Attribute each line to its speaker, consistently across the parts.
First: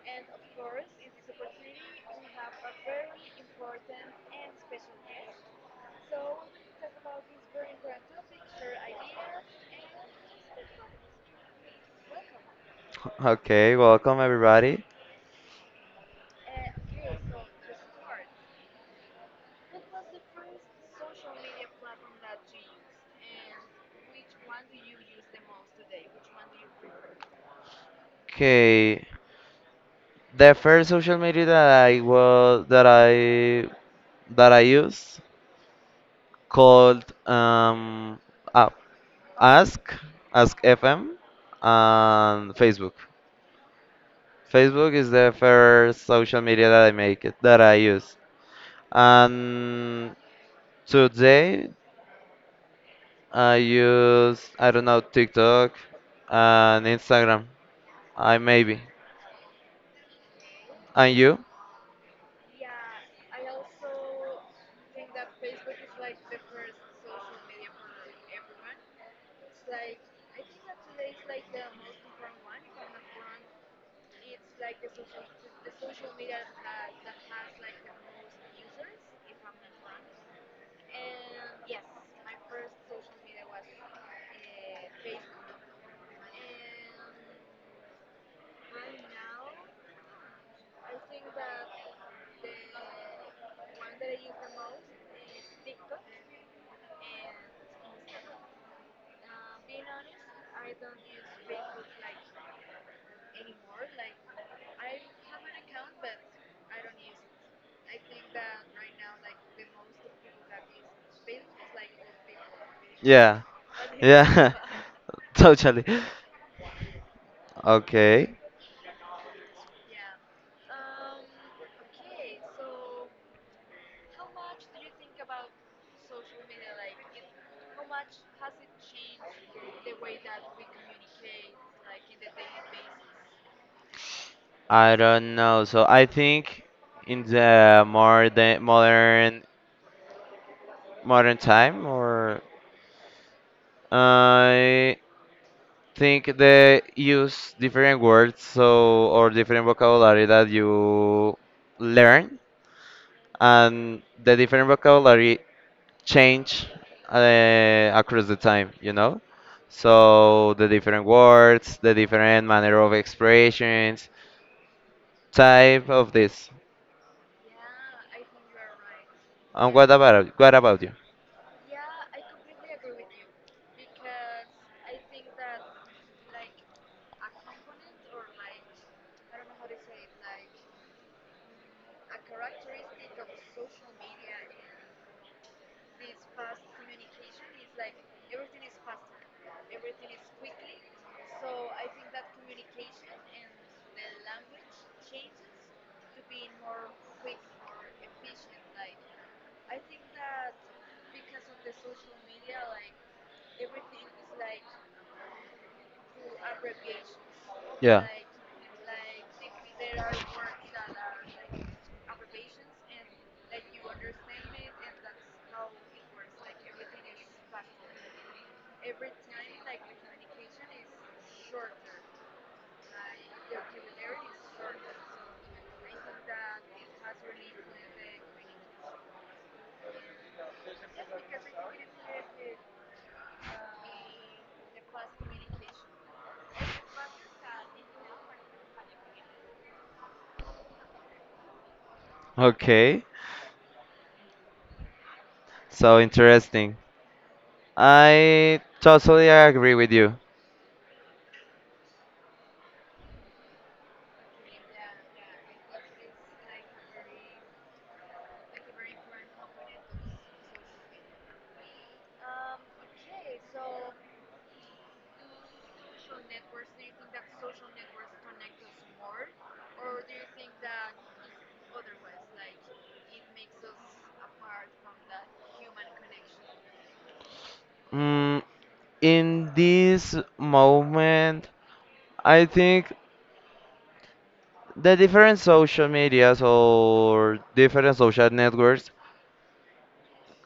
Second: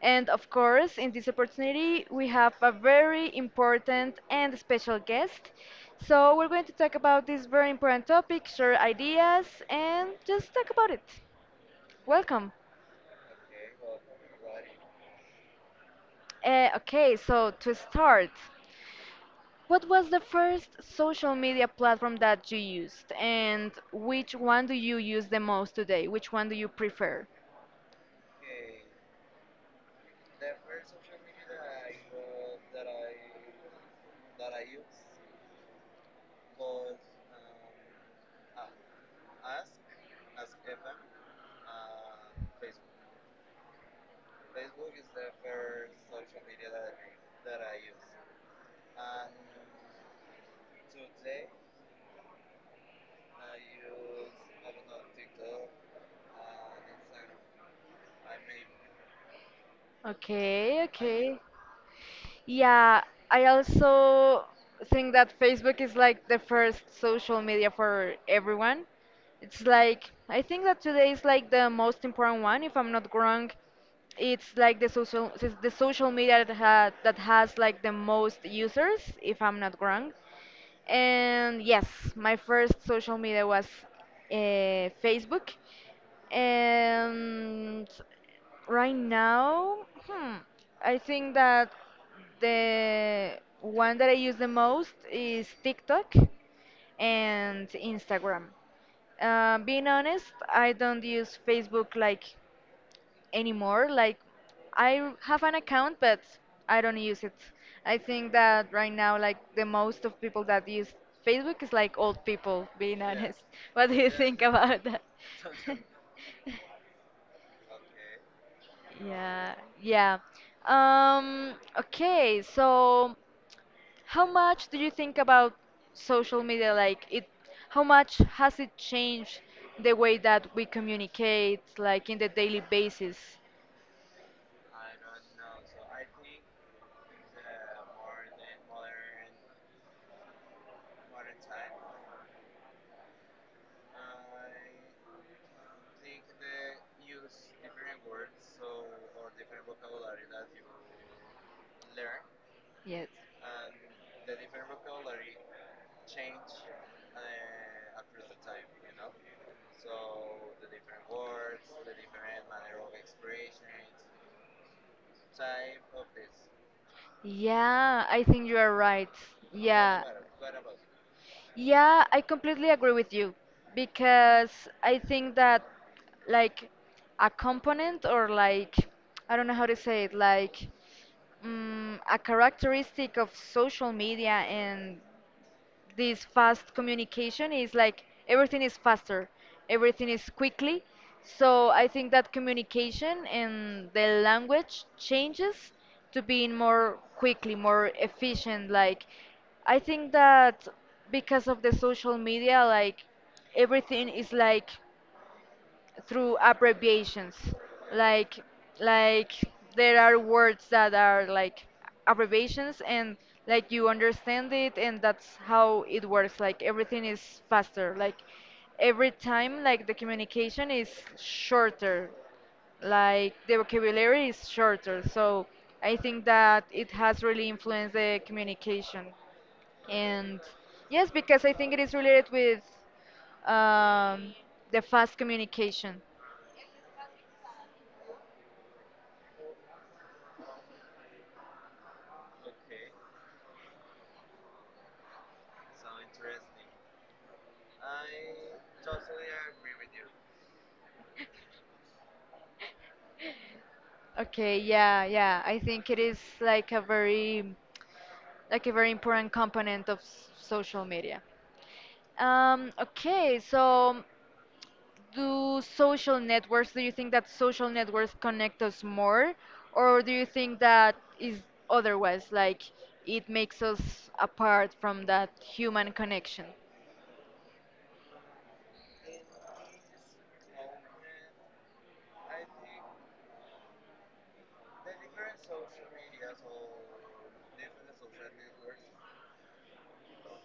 Speaker 1: And of course, in this opportunity, we have a very important and special guest. So, we're going to talk about this very important topic, share ideas, and just talk about it. Welcome.
Speaker 2: Okay, welcome everybody.
Speaker 1: Okay, so to start. What was the first social media platform that you used, and which one do you use the most today? Which one do you prefer?
Speaker 2: Okay, the first social media that I was that I used called uh, Ask Ask FM and Facebook. Facebook is the first social media that I make it that I use. And today I use, I don't know, TikTok and Instagram. I maybe.
Speaker 1: Okay,
Speaker 2: And
Speaker 1: okay.
Speaker 2: you?
Speaker 1: Yeah, I also think that Facebook is like the first social media for everyone. It's like, I think that today is like the most important one, if I'm not wrong. It's like the social media that has like the most users, if I'm not wrong. And yes, my first social media was uh, Facebook. And right now, hmm, I think that the one that I use the most is TikTok and Instagram. Being honest, I don't use Facebook like anymore. Like, I have an account, but I don't use it. I think that right now, like, the most of people that use Facebook is like old people, being honest.
Speaker 2: Yeah.
Speaker 1: What do
Speaker 2: What?
Speaker 1: you think
Speaker 2: Yeah.
Speaker 1: about that?
Speaker 2: Totally. Okay.
Speaker 1: Yeah, yeah. Okay, so how much do you think about social media? How much has it changed the way that we communicate, like in the daily basis?
Speaker 2: I don't know. So I think in the more the modern time, or I think they use different words so or different vocabulary that you learn,
Speaker 1: Yes.
Speaker 2: and the different vocabulary change across the time, you know? So the different words, the different manner of expressions, type of this.
Speaker 1: Yeah, I think you are right.
Speaker 2: And what
Speaker 1: Yeah.
Speaker 2: about what about you?
Speaker 1: Yeah, I completely agree with you because I think that like a component, or like I don't know how to say it, like a characteristic of social media and this fast communication is like everything is faster, everything is quickly. So I think that communication and the language changes to being more quickly, more efficient. Like I think that because of the social media, like everything is like through abbreviations,
Speaker 2: Yeah.
Speaker 1: like like there are words that are like abbreviations, and like you understand it, and that's how it works, like everything is faster, like every time like the communication is shorter, like the vocabulary is shorter. So I think that it has really influenced the communication, and yes, because I think it is related with um, the fast communication.
Speaker 2: Okay. So interesting. I totally agree with you.
Speaker 1: Okay, yeah, yeah. I think it is like a very important component of social media. Okay, so do you think that social networks connect us more, or do you think that is otherwise, like it makes us apart from that human connection?
Speaker 2: Mm, in this moment, I think the different social medias or different social networks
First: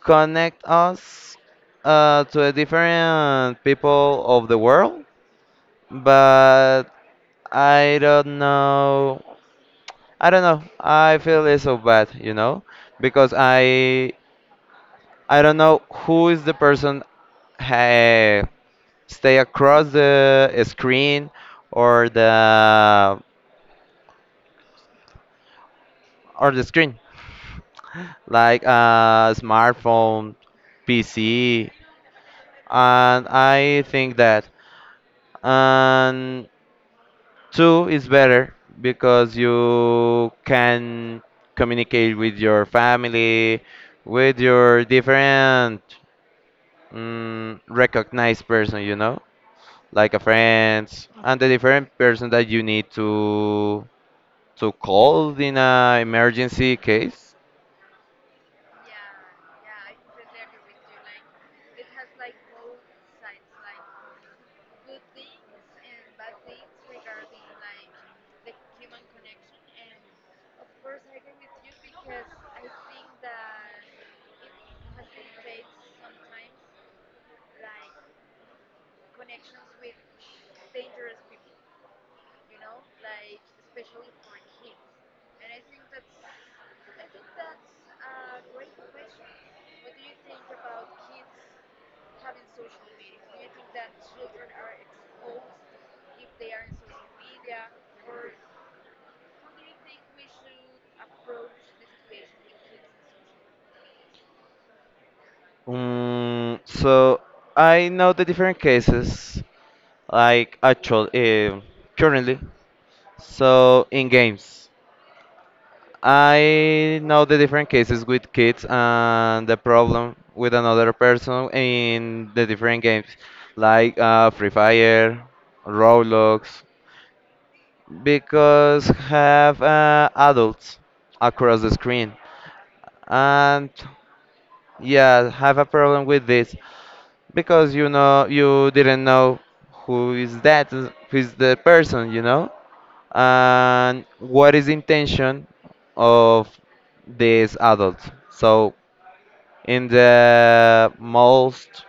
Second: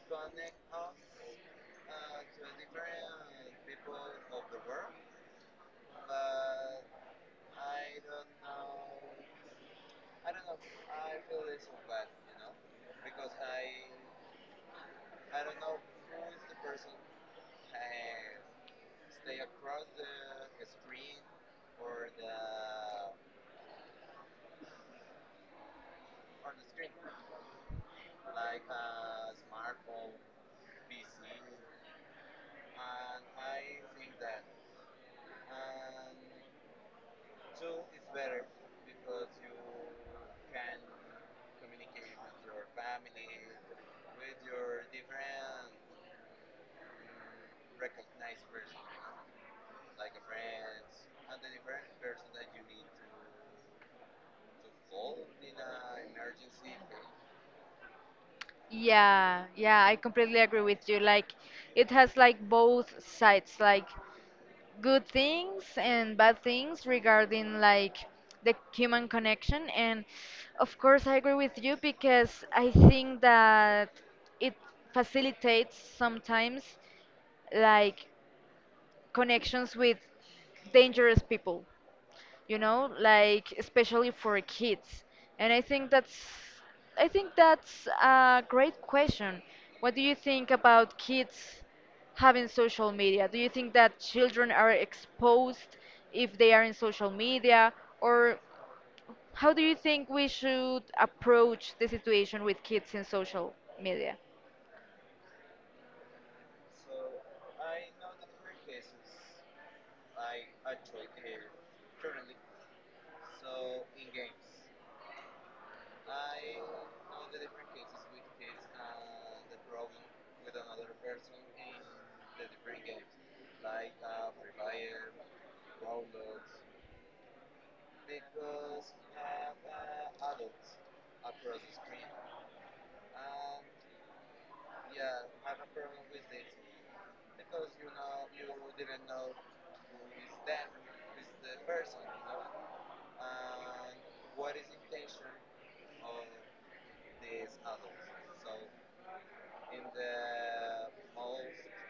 Speaker 2: connect us to the different people of the world, but I don't know. I don't know. I feel it's so bad, you know, because I don't know who is the person uh, stay across the screen or the or the screen like a smartphone, PC, and I think that, and two is better because you can communicate with your family, with your different, mm, recognized person, you know. Like a friends and the different person that you need to call in an emergency case.
Speaker 1: Yeah, yeah, I completely agree with you. Like, it has like both sides, like good things and bad things regarding like the human connection. And of course, I agree with you because I think that it facilitates sometimes like connections with dangerous people, like especially for kids. And I think that's a great question. What do you think about kids having social media? Do you think that children are exposed if they are in social media, or how do you think we should approach the situation with kids in social media?
Speaker 2: So I know the different cases like actual currently. So in games, I know the different cases with kids and the problem with another person in the different games, like Free Fire, Roblox. Because have adults across the screen, and yeah, have a problem with this, because you know, you didn't know who is that, who is the person, you know, and what is the intention of this adult. So in the most,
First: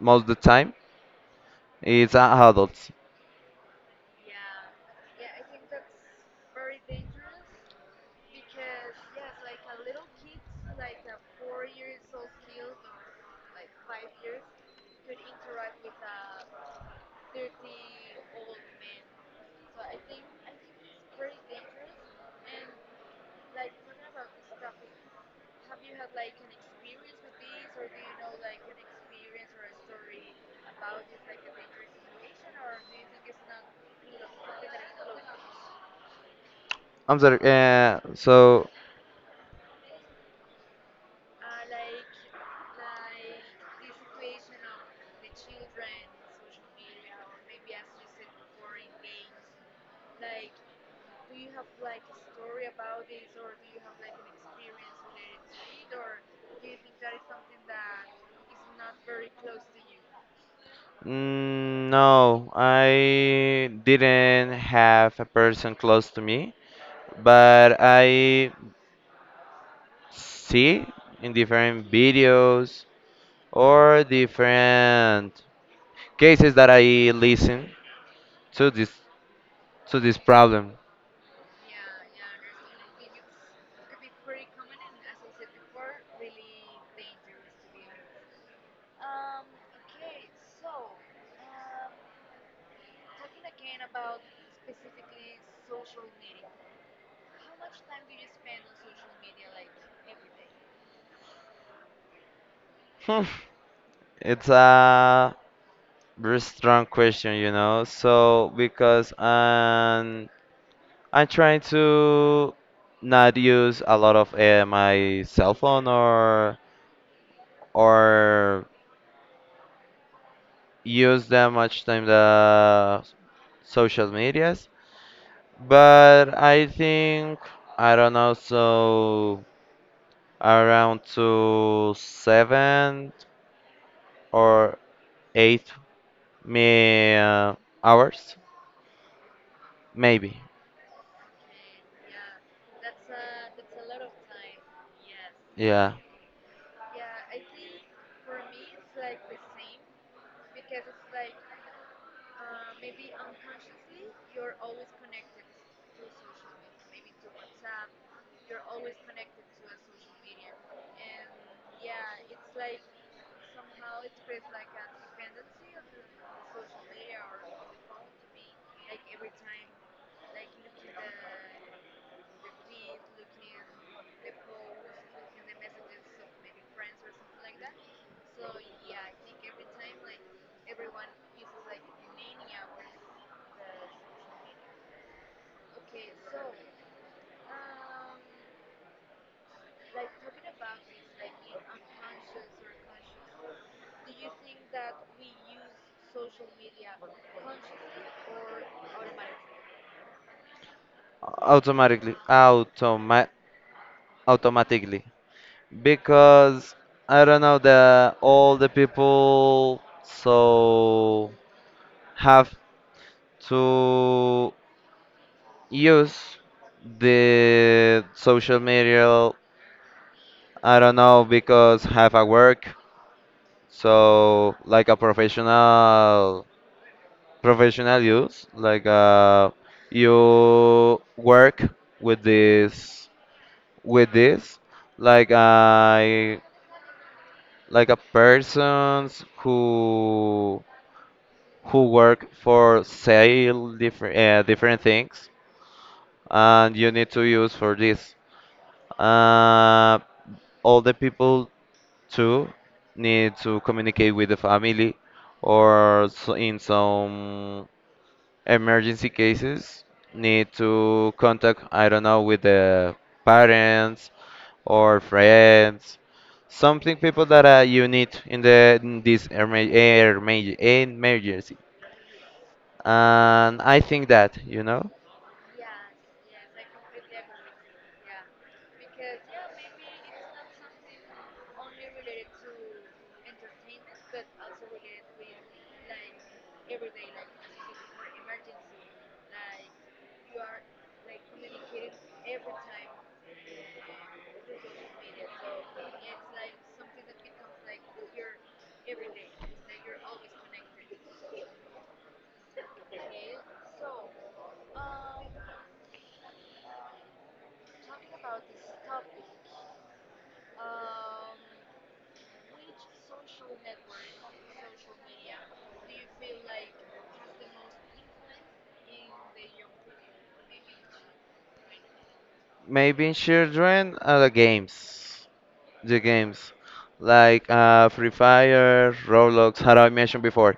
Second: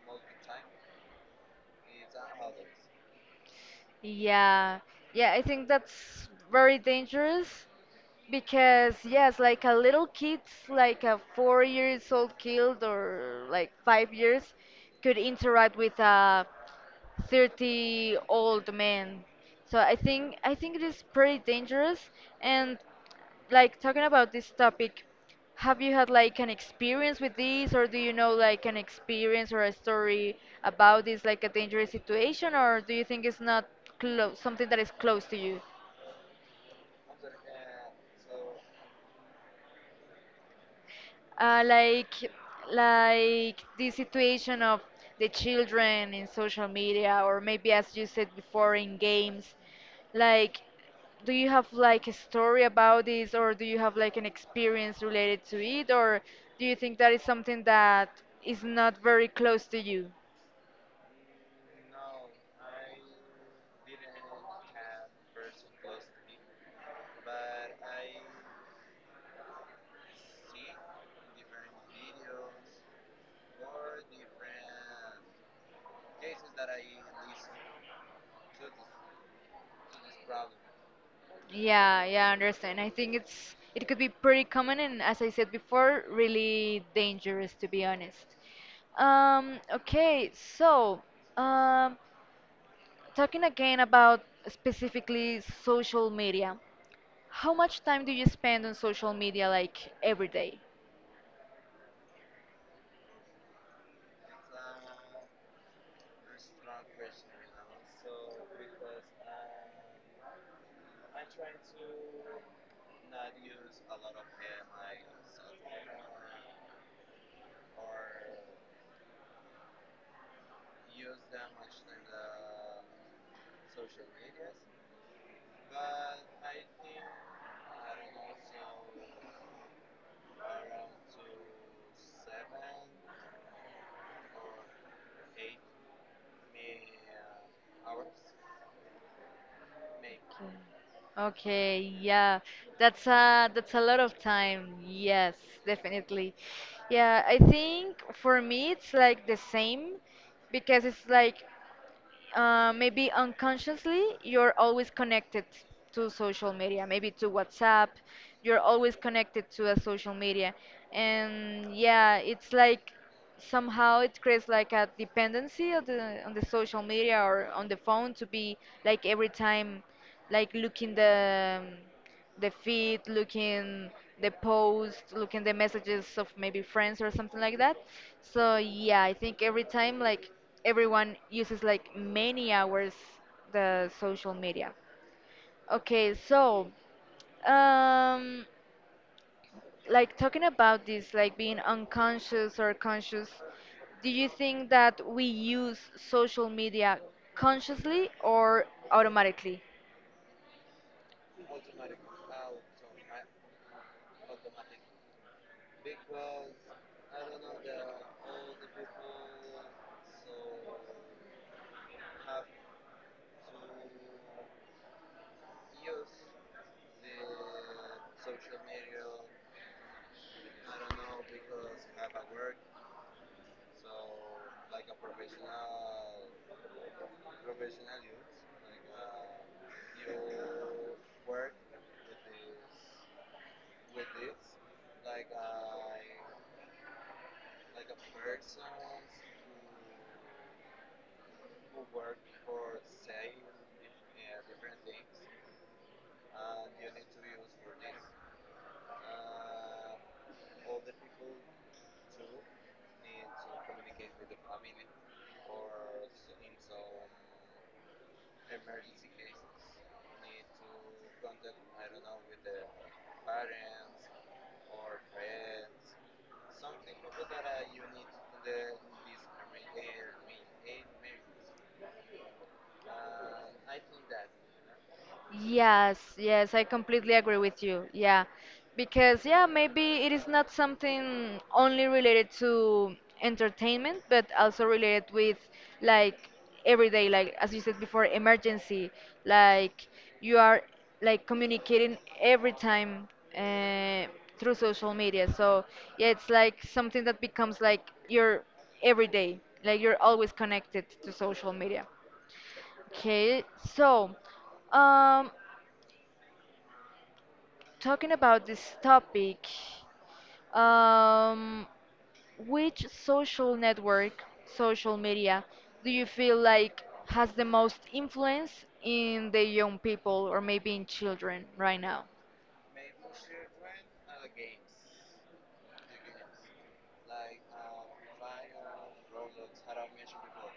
Speaker 2: most the time, it's adults.
Speaker 1: Yeah, yeah, I think that's very dangerous because yes, like a little kids, like a 4 years old kid or like 5 years, could interact with a 30 old men. So I think it is pretty dangerous. And like talking about this topic, have you had like an experience with this, or do you know like an experience or a story about this, like a dangerous situation, or do you think it's not close, something that is close to you?
Speaker 2: I'm sorry, so.
Speaker 1: uh, like like the situation of the children in social media, or maybe as you said before, in games, like do you have like a story about this, or do you have like an experience related to it, or do you think that is something that is not very close to you?
Speaker 2: Mm, no, I didn't have a person close to me, but I see in different videos or different cases that I listen to this, to this problem.
Speaker 1: Yeah, yeah, I understand. I think it could be pretty common, and as I said before, really dangerous, to be honest. Okay, so um talking again about specifically social media, how much time do you spend on social media like every day?
Speaker 2: Hmm, it's a very strong question, you know. So because I'm trying to not use a lot of my cell phone, or use that much time the social medias. But I think, I don't know, so around to seven or eight, me hours maybe.
Speaker 1: Okay, yeah, that's a lot of time. Yes,
Speaker 2: Yeah.
Speaker 1: definitely. Yeah, I think for me it's like the same, because it's like maybe unconsciously you're always connected to social media, maybe to WhatsApp. You're always connected to a social media, and yeah it's like somehow it creates like a dependency on the social media or on the phone, to be like every time like looking the feed, looking the post, looking the messages of maybe friends or something like that. So yeah, I think every time like everyone uses like many hours the social media. Okay, so um like talking about this like being unconscious or conscious, do you think that we use social media consciously or automatically?
Speaker 2: Automatically, automatically, because I don't know, the all the people so have to use the social media. I don't know, because have a work, so like a professional use, like you work with this, with this, like I, like a persons who work for sale different different things, and you need to use for this uh all the people. Two, need to communicate with the family, or so in some emergency cases, need to contact, I don't know, with the parents or friends. Something people that you need in the in this emergency. And I think that, you know.
Speaker 1: Yes, yes, I completely agree with you. Yeah, because yeah, maybe it is not something only related to entertainment, but also related with like everyday, like as you said before, emergency. Like you are like communicating every time uh, through social media. So yeah, it's like something that becomes like your everyday. Like you're always connected to social media. Okay, so um, talking about this topic, um, which social network, social media, do you feel like has the most influence in the young people or maybe in children right now?
Speaker 2: Maybe children are the games. The games. Like Free Fire, Roblox, how I mentioned before.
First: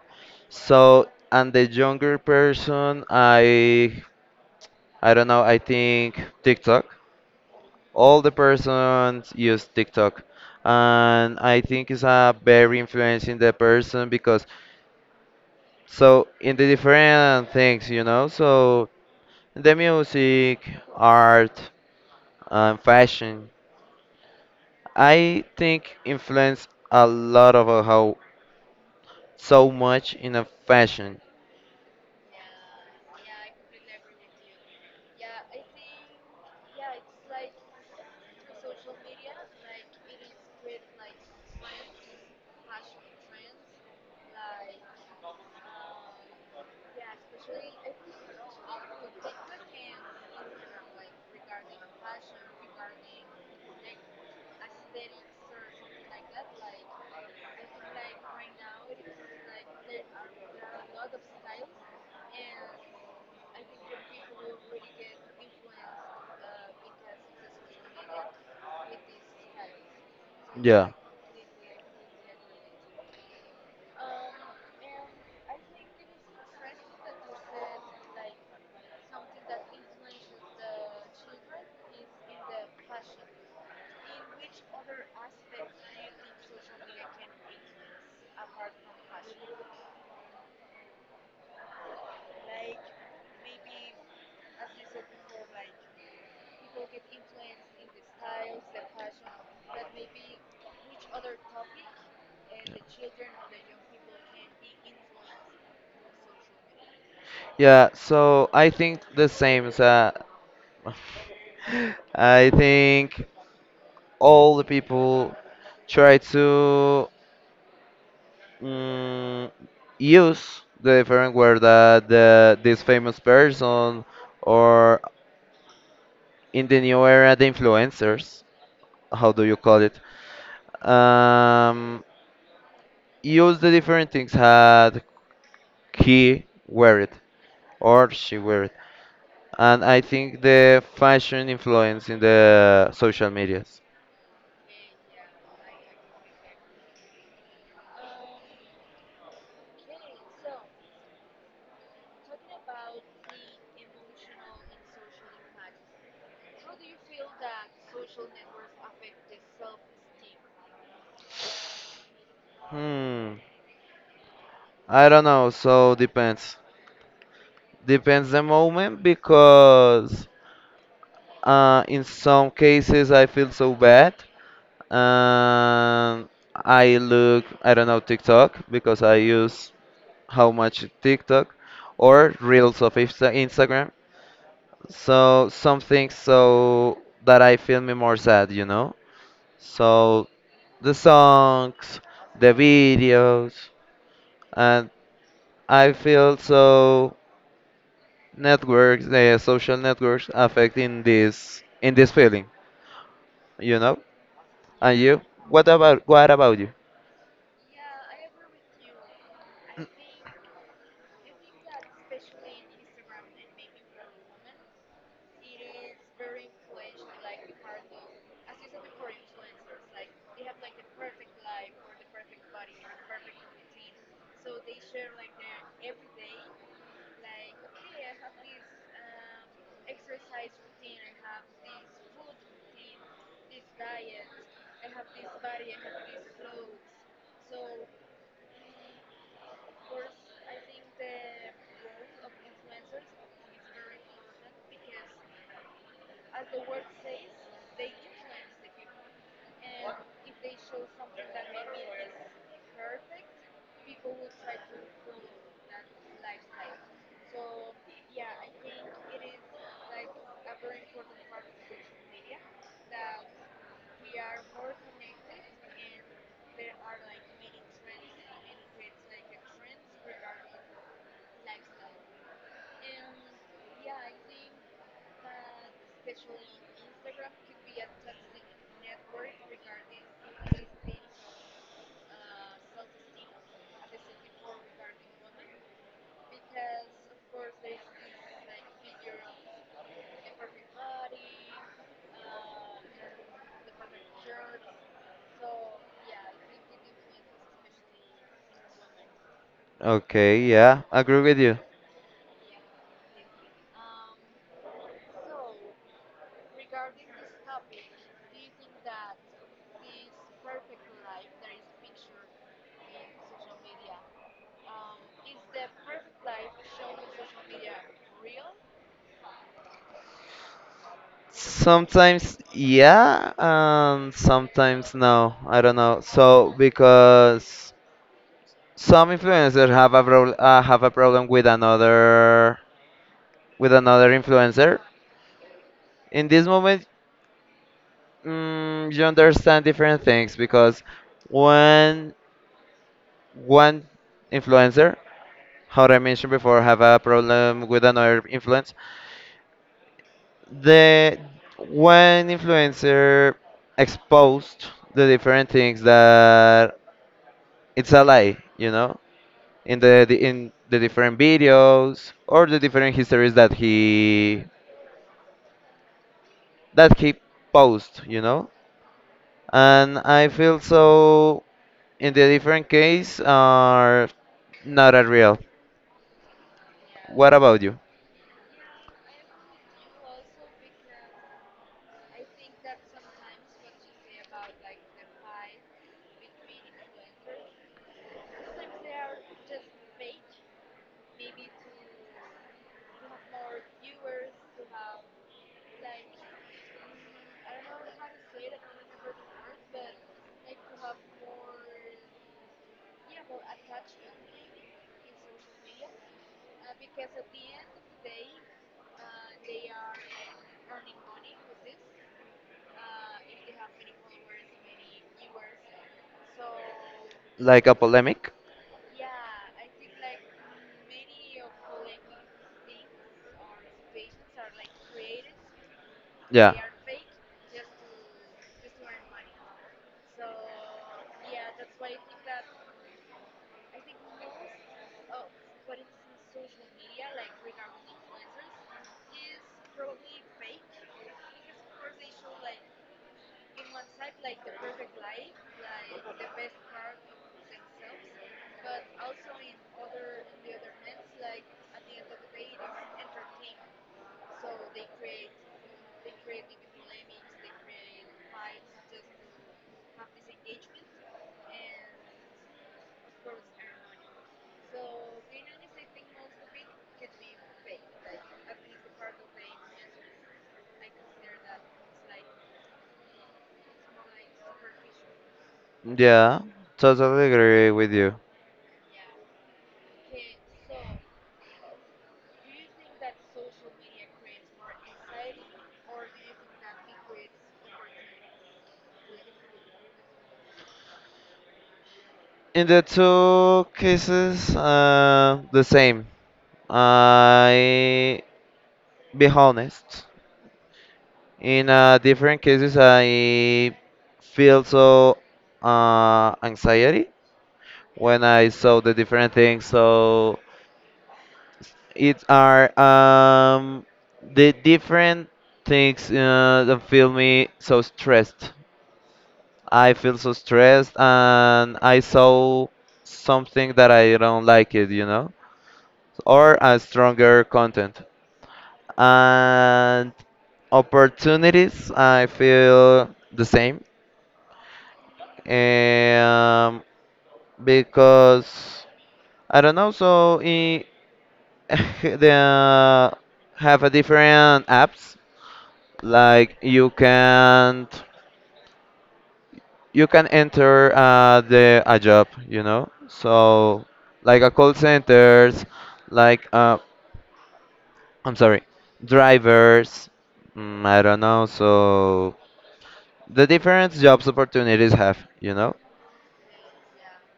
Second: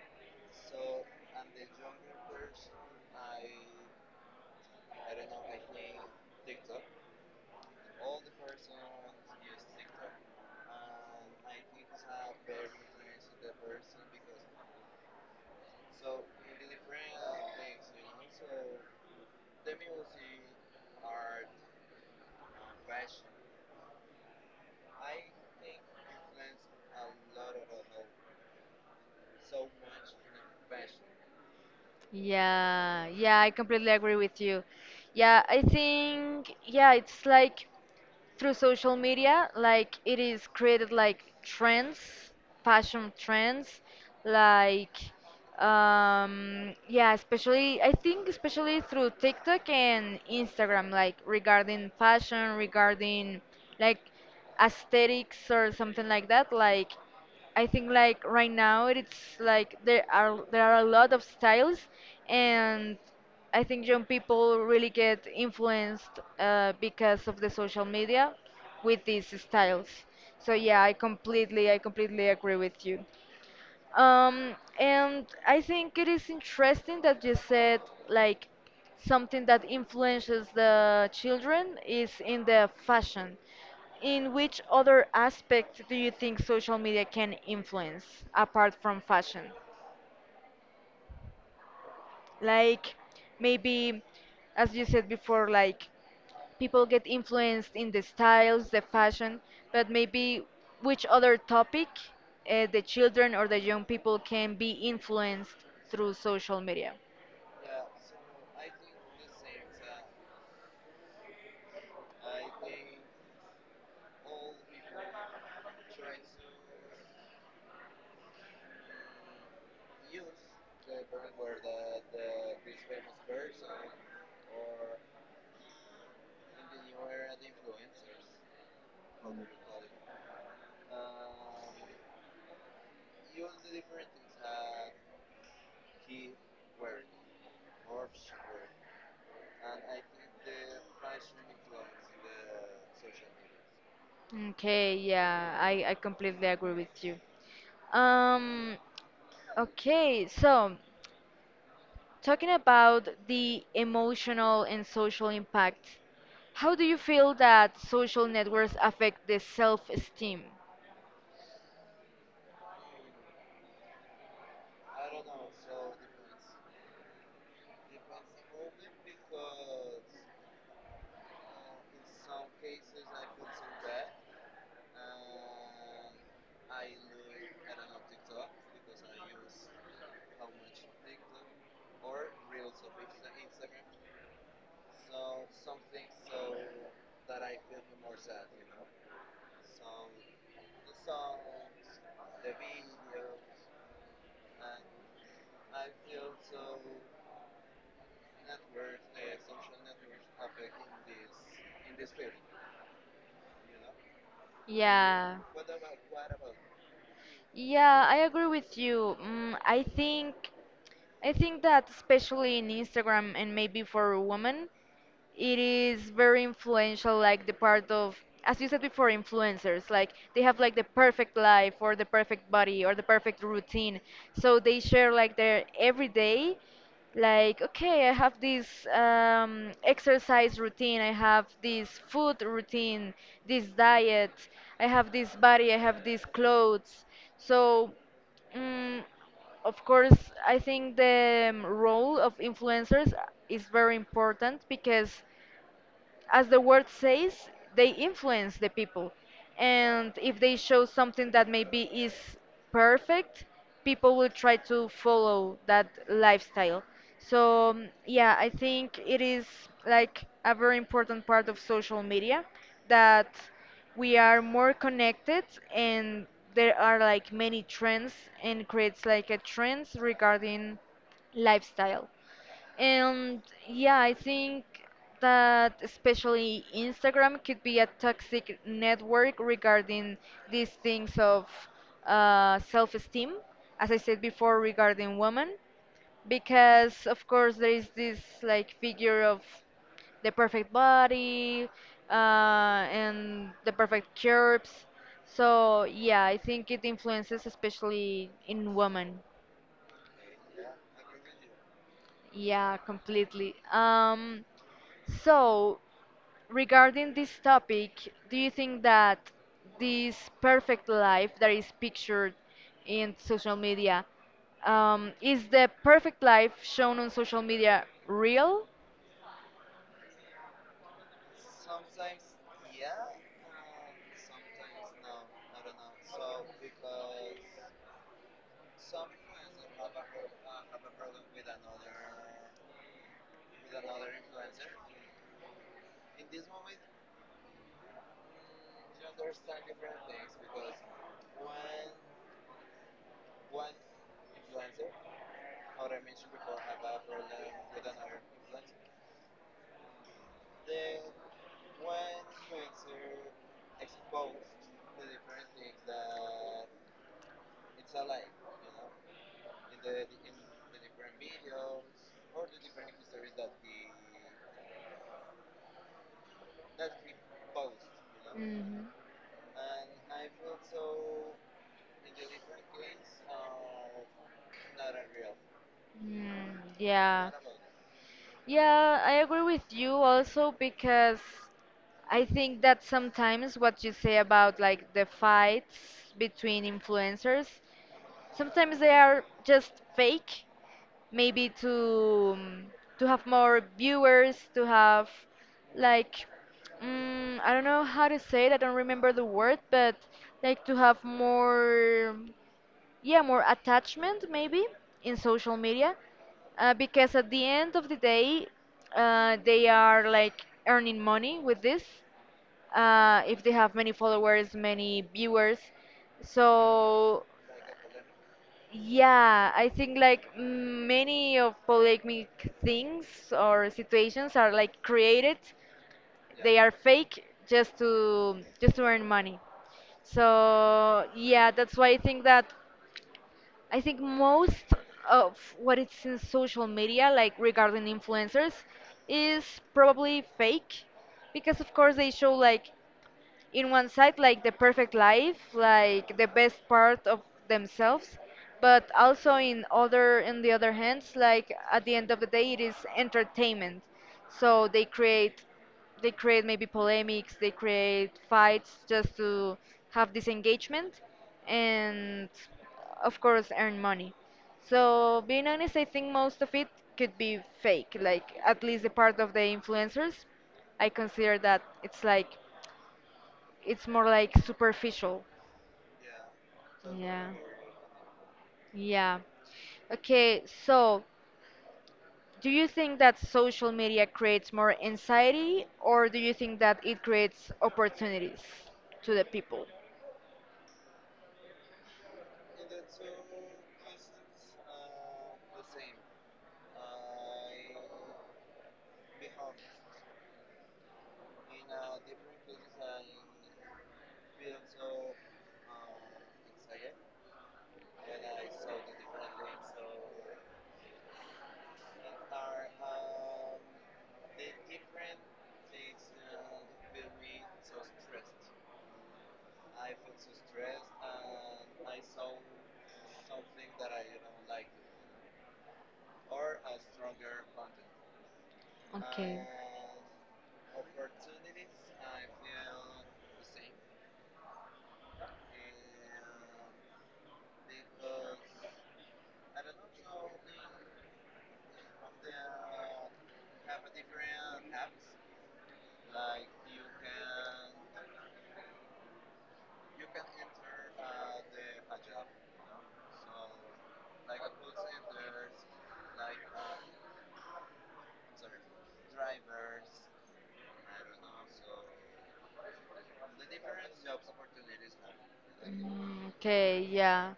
Speaker 2: So, and the younger person, I don't know, I think TikTok. All the persons use TikTok. And I think it's a very influencing the person, because so in the different things, you know, so the music, art, and fashion. I think influence a lot of how so much in a fashion.
Speaker 1: Yeah, yeah, I completely agree with you. Yeah, I think, yeah, it's like through social media like it is created like trends, fashion trends, like yeah especially I think especially through TikTok and Instagram, like regarding fashion, regarding like aesthetics or something like that. Like I think like right now it's like there are a lot of styles, and I think young people really get influenced because of the social media with these styles. So yeah,
Speaker 2: Yeah.
Speaker 1: I completely agree with you. And I think it is interesting that you said like something that influences the children is in the fashion. In which other aspect do you think social media can influence apart from fashion? Like maybe as you said before, like people get influenced in the styles, the fashion, but maybe which other topic the children or the young people can be influenced through social media?
Speaker 2: Yeah, so I think the same. So I think all the people try to, mm, use the different word that the, this famous person, or in the new era the influencers, how do you call it, um, use the different things, had he wear it or she wear it, and I think the fashion influence in the social medias.
Speaker 1: Okay, yeah, I completely agree with you. um okay, so talking about the emotional and social impact, how do you feel that social networks affect the self esteem?
Speaker 2: Hmm. I don't know, so depends. Depends the moment, because in some cases I feel so bad, and I look, I don't know, TikTok, because I use how much TikTok or reels of Instagram. So something so that I feel me more sad, you know? So the songs, the videos, and I feel so networks, the social networks affecting this, in this feeling, you know? And you?
Speaker 1: Yeah,
Speaker 2: What about you?
Speaker 1: yeah, I agree with you. I think that especially in Instagram and maybe for women, it is very influential, like the part of, as you said before, influencers, like they have like the perfect life or the perfect body or the perfect routine, so they share like their everyday, like okay I have this exercise routine, I have this food routine, this diet, I have this body, I have these clothes, so mm of course, I think the role of influencers is very important because, as the word says, they influence the people. And if they show something that maybe is perfect, people will try to follow that lifestyle. So, yeah, I think it is like a very important part of social media, that we are more connected and there are like many trends, and creates like a trends regarding lifestyle. And yeah, I think that especially Instagram could be a toxic network regarding these things of self esteem, as I said before, regarding women. Because, of course, there is this like figure of the perfect body uh, and the perfect curves. So, yeah, I think it influences, especially in women.
Speaker 2: Okay, yeah, agree with you.
Speaker 1: Yeah, completely. So, regarding this topic, do you think that this perfect life that is pictured in social media, is the perfect life shown on social media real?
Speaker 2: Sometimes yeah, and sometimes no. I don't know. So because some influencers have a have a problem with another, with another influencer. In this moment, mm, you understand different things, because when one influencer, how I mentioned before, have a problem with another influence. The one influencer exposed the different things that it's a lie, you know, in the in the different videos or the different histories that he posts, you know.
Speaker 1: Hmm.
Speaker 2: And I feel so in the different case are not a real.
Speaker 1: Mm, yeah.
Speaker 2: What about you?
Speaker 1: Yeah, I agree with you also because I think that sometimes what you say about like the fights between influencers, sometimes they are just fake, maybe to have more viewers, to have like I don't know how to say it, I don't remember the word, but like to have more yeah more attachment maybe in social media, because at the end of the day they are like earning money with this. If they have many followers, many viewers, so
Speaker 2: Like a polemic?
Speaker 1: yeah, I think like many of polemic things or situations are like created,
Speaker 2: Yeah.
Speaker 1: they are fake just to earn money. So yeah, that's why I think that I think most of what it's in social media, like regarding influencers, is probably fake because, of course, they show like in one side like the perfect life, like the best part of themselves, but also in other in the other hands, like at the end of the day it is entertainment, so they create, they create maybe polemics, they create fights just to have this engagement and of course earn money. So being honest, I think most of it could be fake, like at least the part of the influencers I consider that it's like it's more like superficial.
Speaker 2: Yeah, totally
Speaker 1: Yeah.
Speaker 2: agree with you.
Speaker 1: Yeah. Okay, so do you think that social media creates more anxiety or do you think that it creates opportunities to the people?
Speaker 2: In the two cases, the same. I be honest. In different cases, I feel so anxiety when I saw the different things. So it are, the different things that feel me so stressed. I feel so stressed and I saw something that I don't like it, you know, or a stronger content.
Speaker 1: Okay.
Speaker 2: And opportunities, I feel the same. Um, because I don't know, so they, have a different apps, like you can. You can enter the a job, you know. So like a call centers, like I'm sorry, drivers. Mm, I don't know. So the different jobs opportunities have, you know.
Speaker 1: Mm, okay, yeah.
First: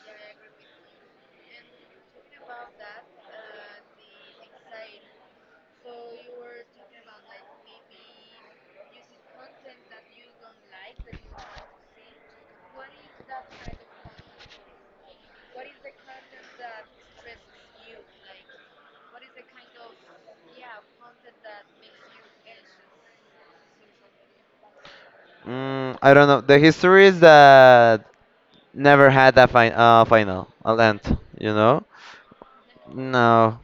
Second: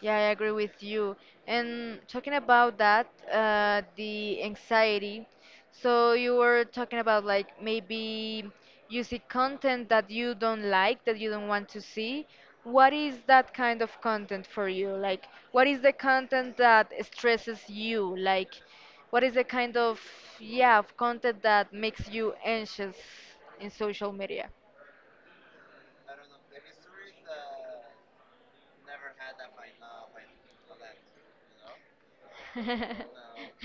Speaker 1: Yeah, I agree with you. And talking about that, the anxiety. So you were talking about like maybe you see content that you don't like, that you don't want to see. What is that kind of content for you? Like, what is the content that stresses you? Like, what is the kind of, yeah, of content that makes you anxious in social media?
Speaker 2: Mm, I don't know. The history is that never had a final, a land, you know. No,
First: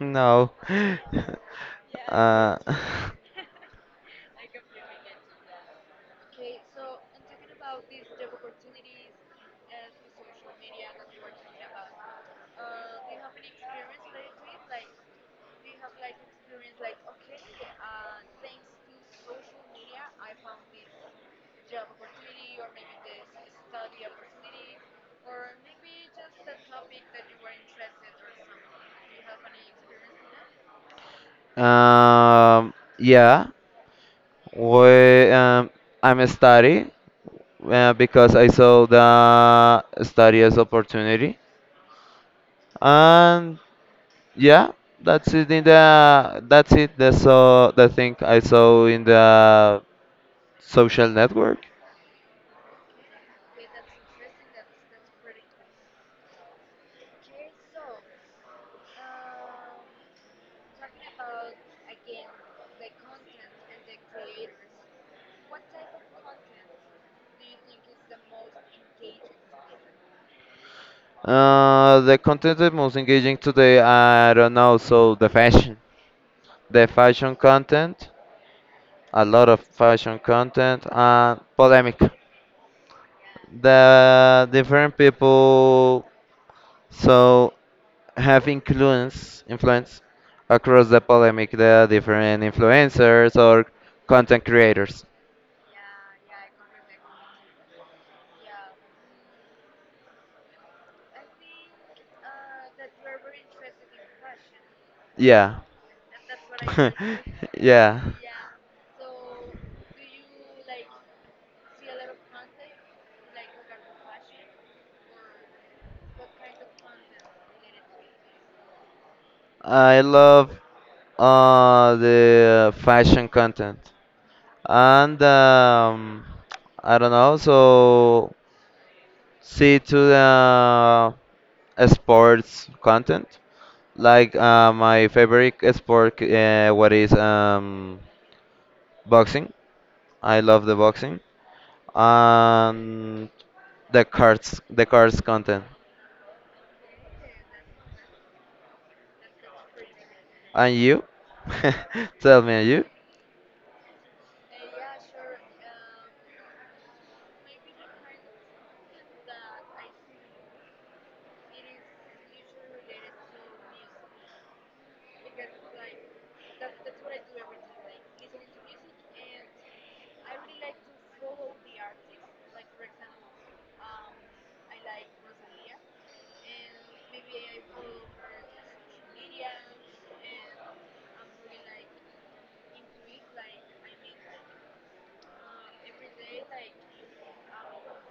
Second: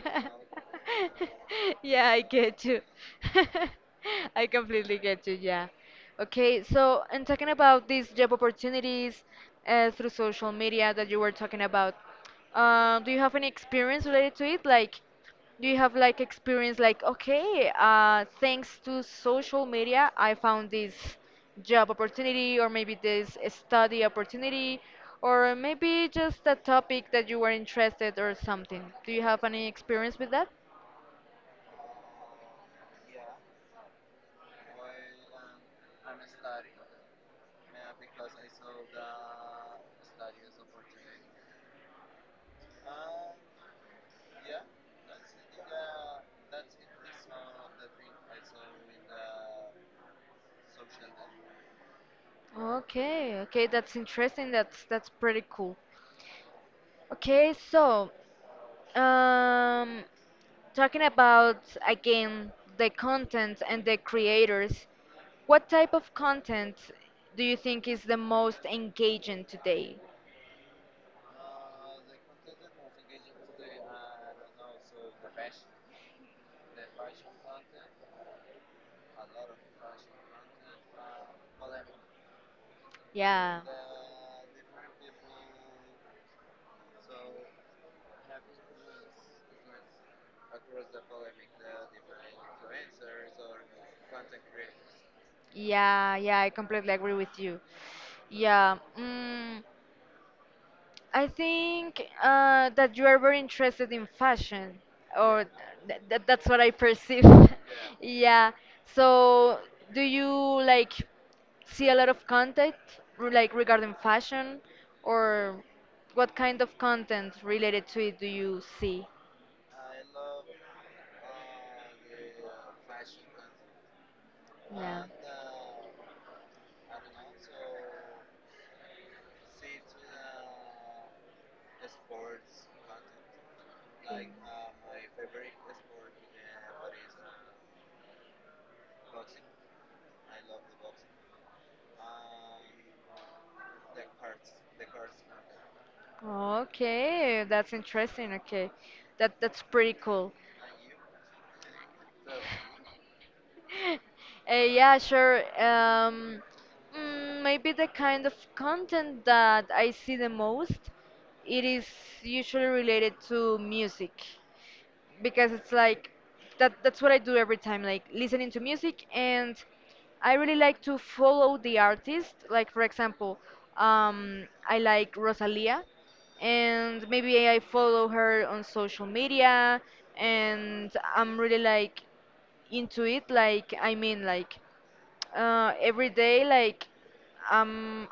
Speaker 2: no.
Speaker 1: Yeah, I
Speaker 2: uh,
Speaker 1: get you. I completely get you, yeah. Okay, so, and talking about these job opportunities through social media that you were talking about, do you have any experience related to it? Like, do you have like experience like okay, thanks to social media, I found this job opportunity or maybe this study opportunity or maybe just a topic that you were interested or something. Do you have any experience with that?
Speaker 2: um, yeah. We, I'm study because I saw the study as opportunity, and yeah, that's it. In the that's it. The so the thing I saw in the social network.
Speaker 1: Okay, okay, that's interesting. That's pretty cool. Okay, so Um, talking about again the content and the creators, what type of content do you think is the most engaging today?
Speaker 2: The content is most engaging today. I don't know. So the fashion content, a lot of fashion content, and polemic. The different people. So have influence across the polemic, the different influencers or content creators.
Speaker 1: Yeah, yeah, I completely agree with you. Yeah. I think that you are very interested in fashion, or
Speaker 2: Yeah.
Speaker 1: th th that's what I perceive.
Speaker 2: Yeah.
Speaker 1: Yeah. So, do you like see a lot of content like regarding fashion, or what kind of content related to it do you see?
Speaker 2: I love the fashion content.
Speaker 1: Yeah.
Speaker 2: And I don't know, so see to the sports content. Like my favorite sport, what is boxing. I love the boxing and the cards content.
Speaker 1: Okay, that's interesting. Okay, that's pretty cool.
Speaker 2: And you? Tell me, and
Speaker 1: Yeah, sure. Maybe the kind of content that I see the most, it is usually related to music because it's like that's what I do every time, like listening to music and I really like to follow the artist. Like for example, I like Rosalia and maybe I follow her on social media and I'm really like into it, like I mean like every day like I'm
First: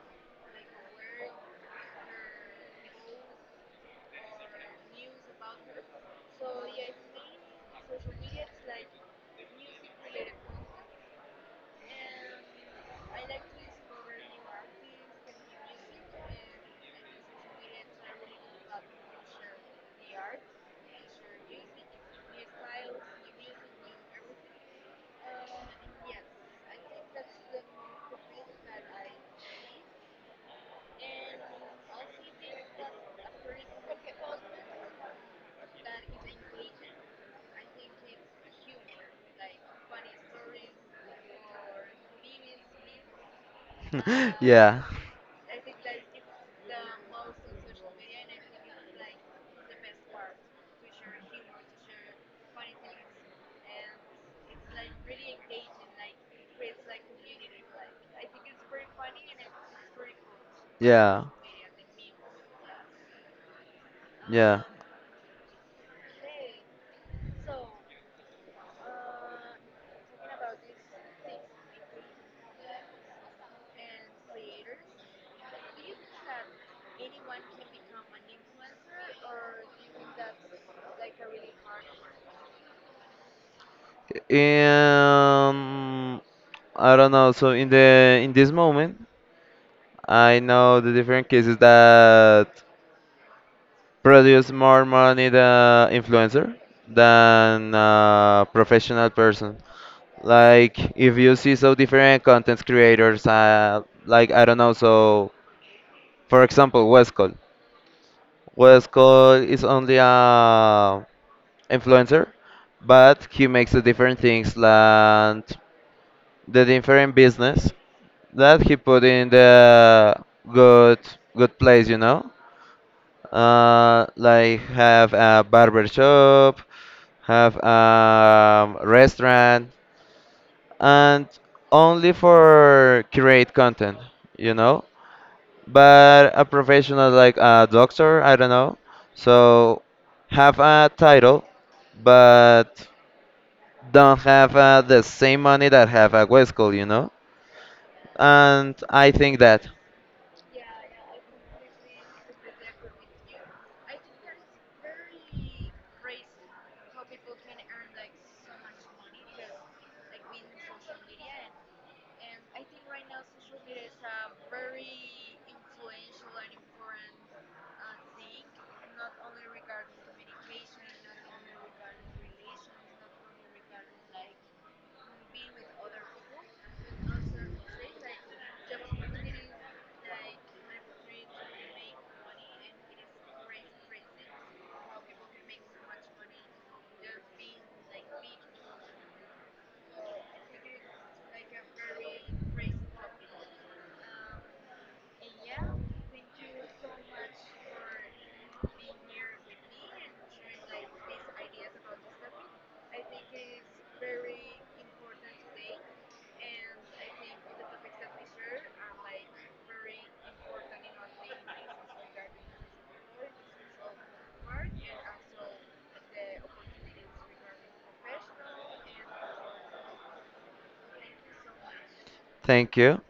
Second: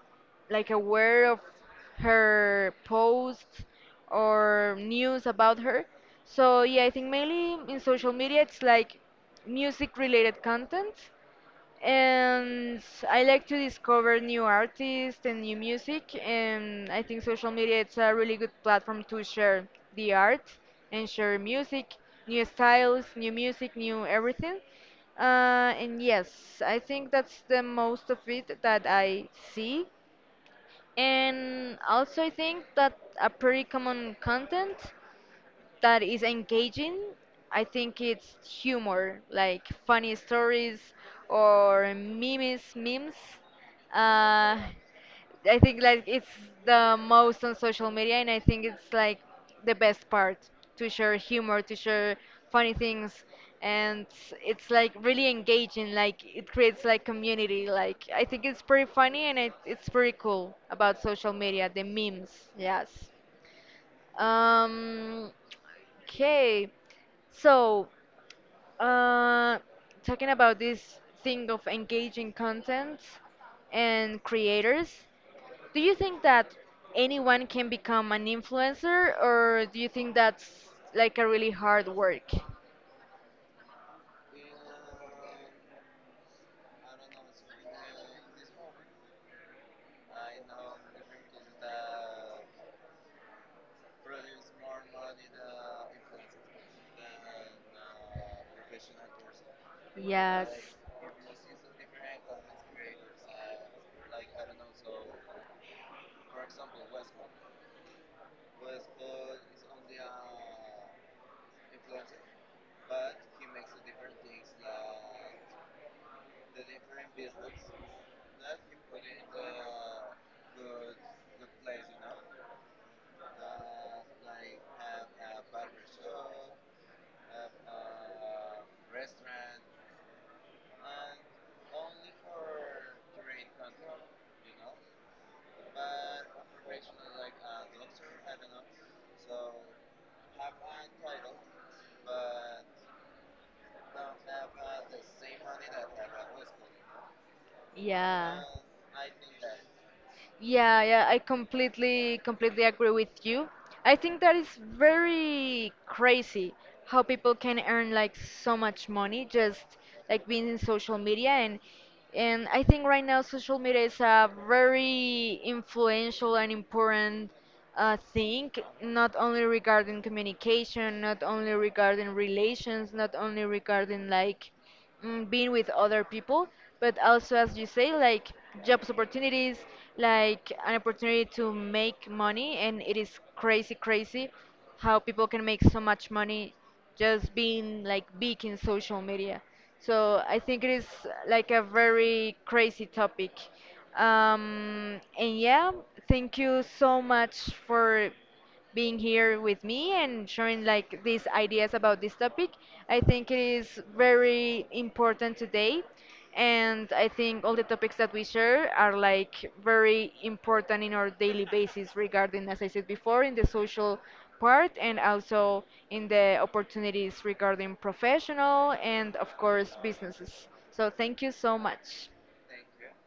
Speaker 1: like aware of her posts or news about her. So yeah, I think mainly in social media it's like music related content, and I like to discover new artists and new music. And I think social media it's a really good platform to share the art and share music, new styles, new music, new everything. And yes, I think that's the most of it that I see. And also, I think that a pretty common content that is engaging. I think it's humor, like funny stories or memes,
Speaker 2: you?
Speaker 1: memes. Uh,
Speaker 2: Yeah,
Speaker 1: I think like it's the most on social media, and I think it's like the best part to share humor, to share funny things, and it's like really engaging. Like it creates like community. Like I think it's pretty funny and it's pretty cool about
Speaker 2: yeah,
Speaker 1: social media, the memes. Yes.
Speaker 2: yeah.
Speaker 1: Um, okay, so uh, talking about this thing of engaging content and creators, do you think that anyone can become an influencer, or do you think that's like a really hard work?
Speaker 2: Um, I don't know. So in the in this moment, I know the different cases that produce more money the influencer than a professional person.
Speaker 1: Yes.
Speaker 2: Like if you see so different content creators, like I don't know. So for example, Westcall. Westcall is only a influencer, but he makes the different things and the different business that he put in the good good place, you know. Like have a barber shop, have a restaurant, and only for create content, you know. But a professional like a doctor, I don't know. So have a title, but don't have the same money that have a West School, you know?
Speaker 1: Yeah.
Speaker 2: And I think that.
Speaker 1: Yeah, yeah, I completely agree with you. I think that is very crazy how people can earn like so much money just like being in social media, and I think right now social media is a very influential and important thing, not only regarding communication, not only regarding relations, not only regarding like being with other people, but also as you say, like jobs opportunities, like an opportunity to make money, and it is crazy, crazy how people can make so much money just being like big in social media. So I think it is like a very crazy topic. And yeah, thank you so much for being here with me and sharing like these ideas about this topic. I think it is very important today. And I think all the topics that we share are like very important in our daily basis regarding, as I said before, in the social part and also in the opportunities regarding professional and, of course, businesses. So thank you so much.
Speaker 2: Thank you.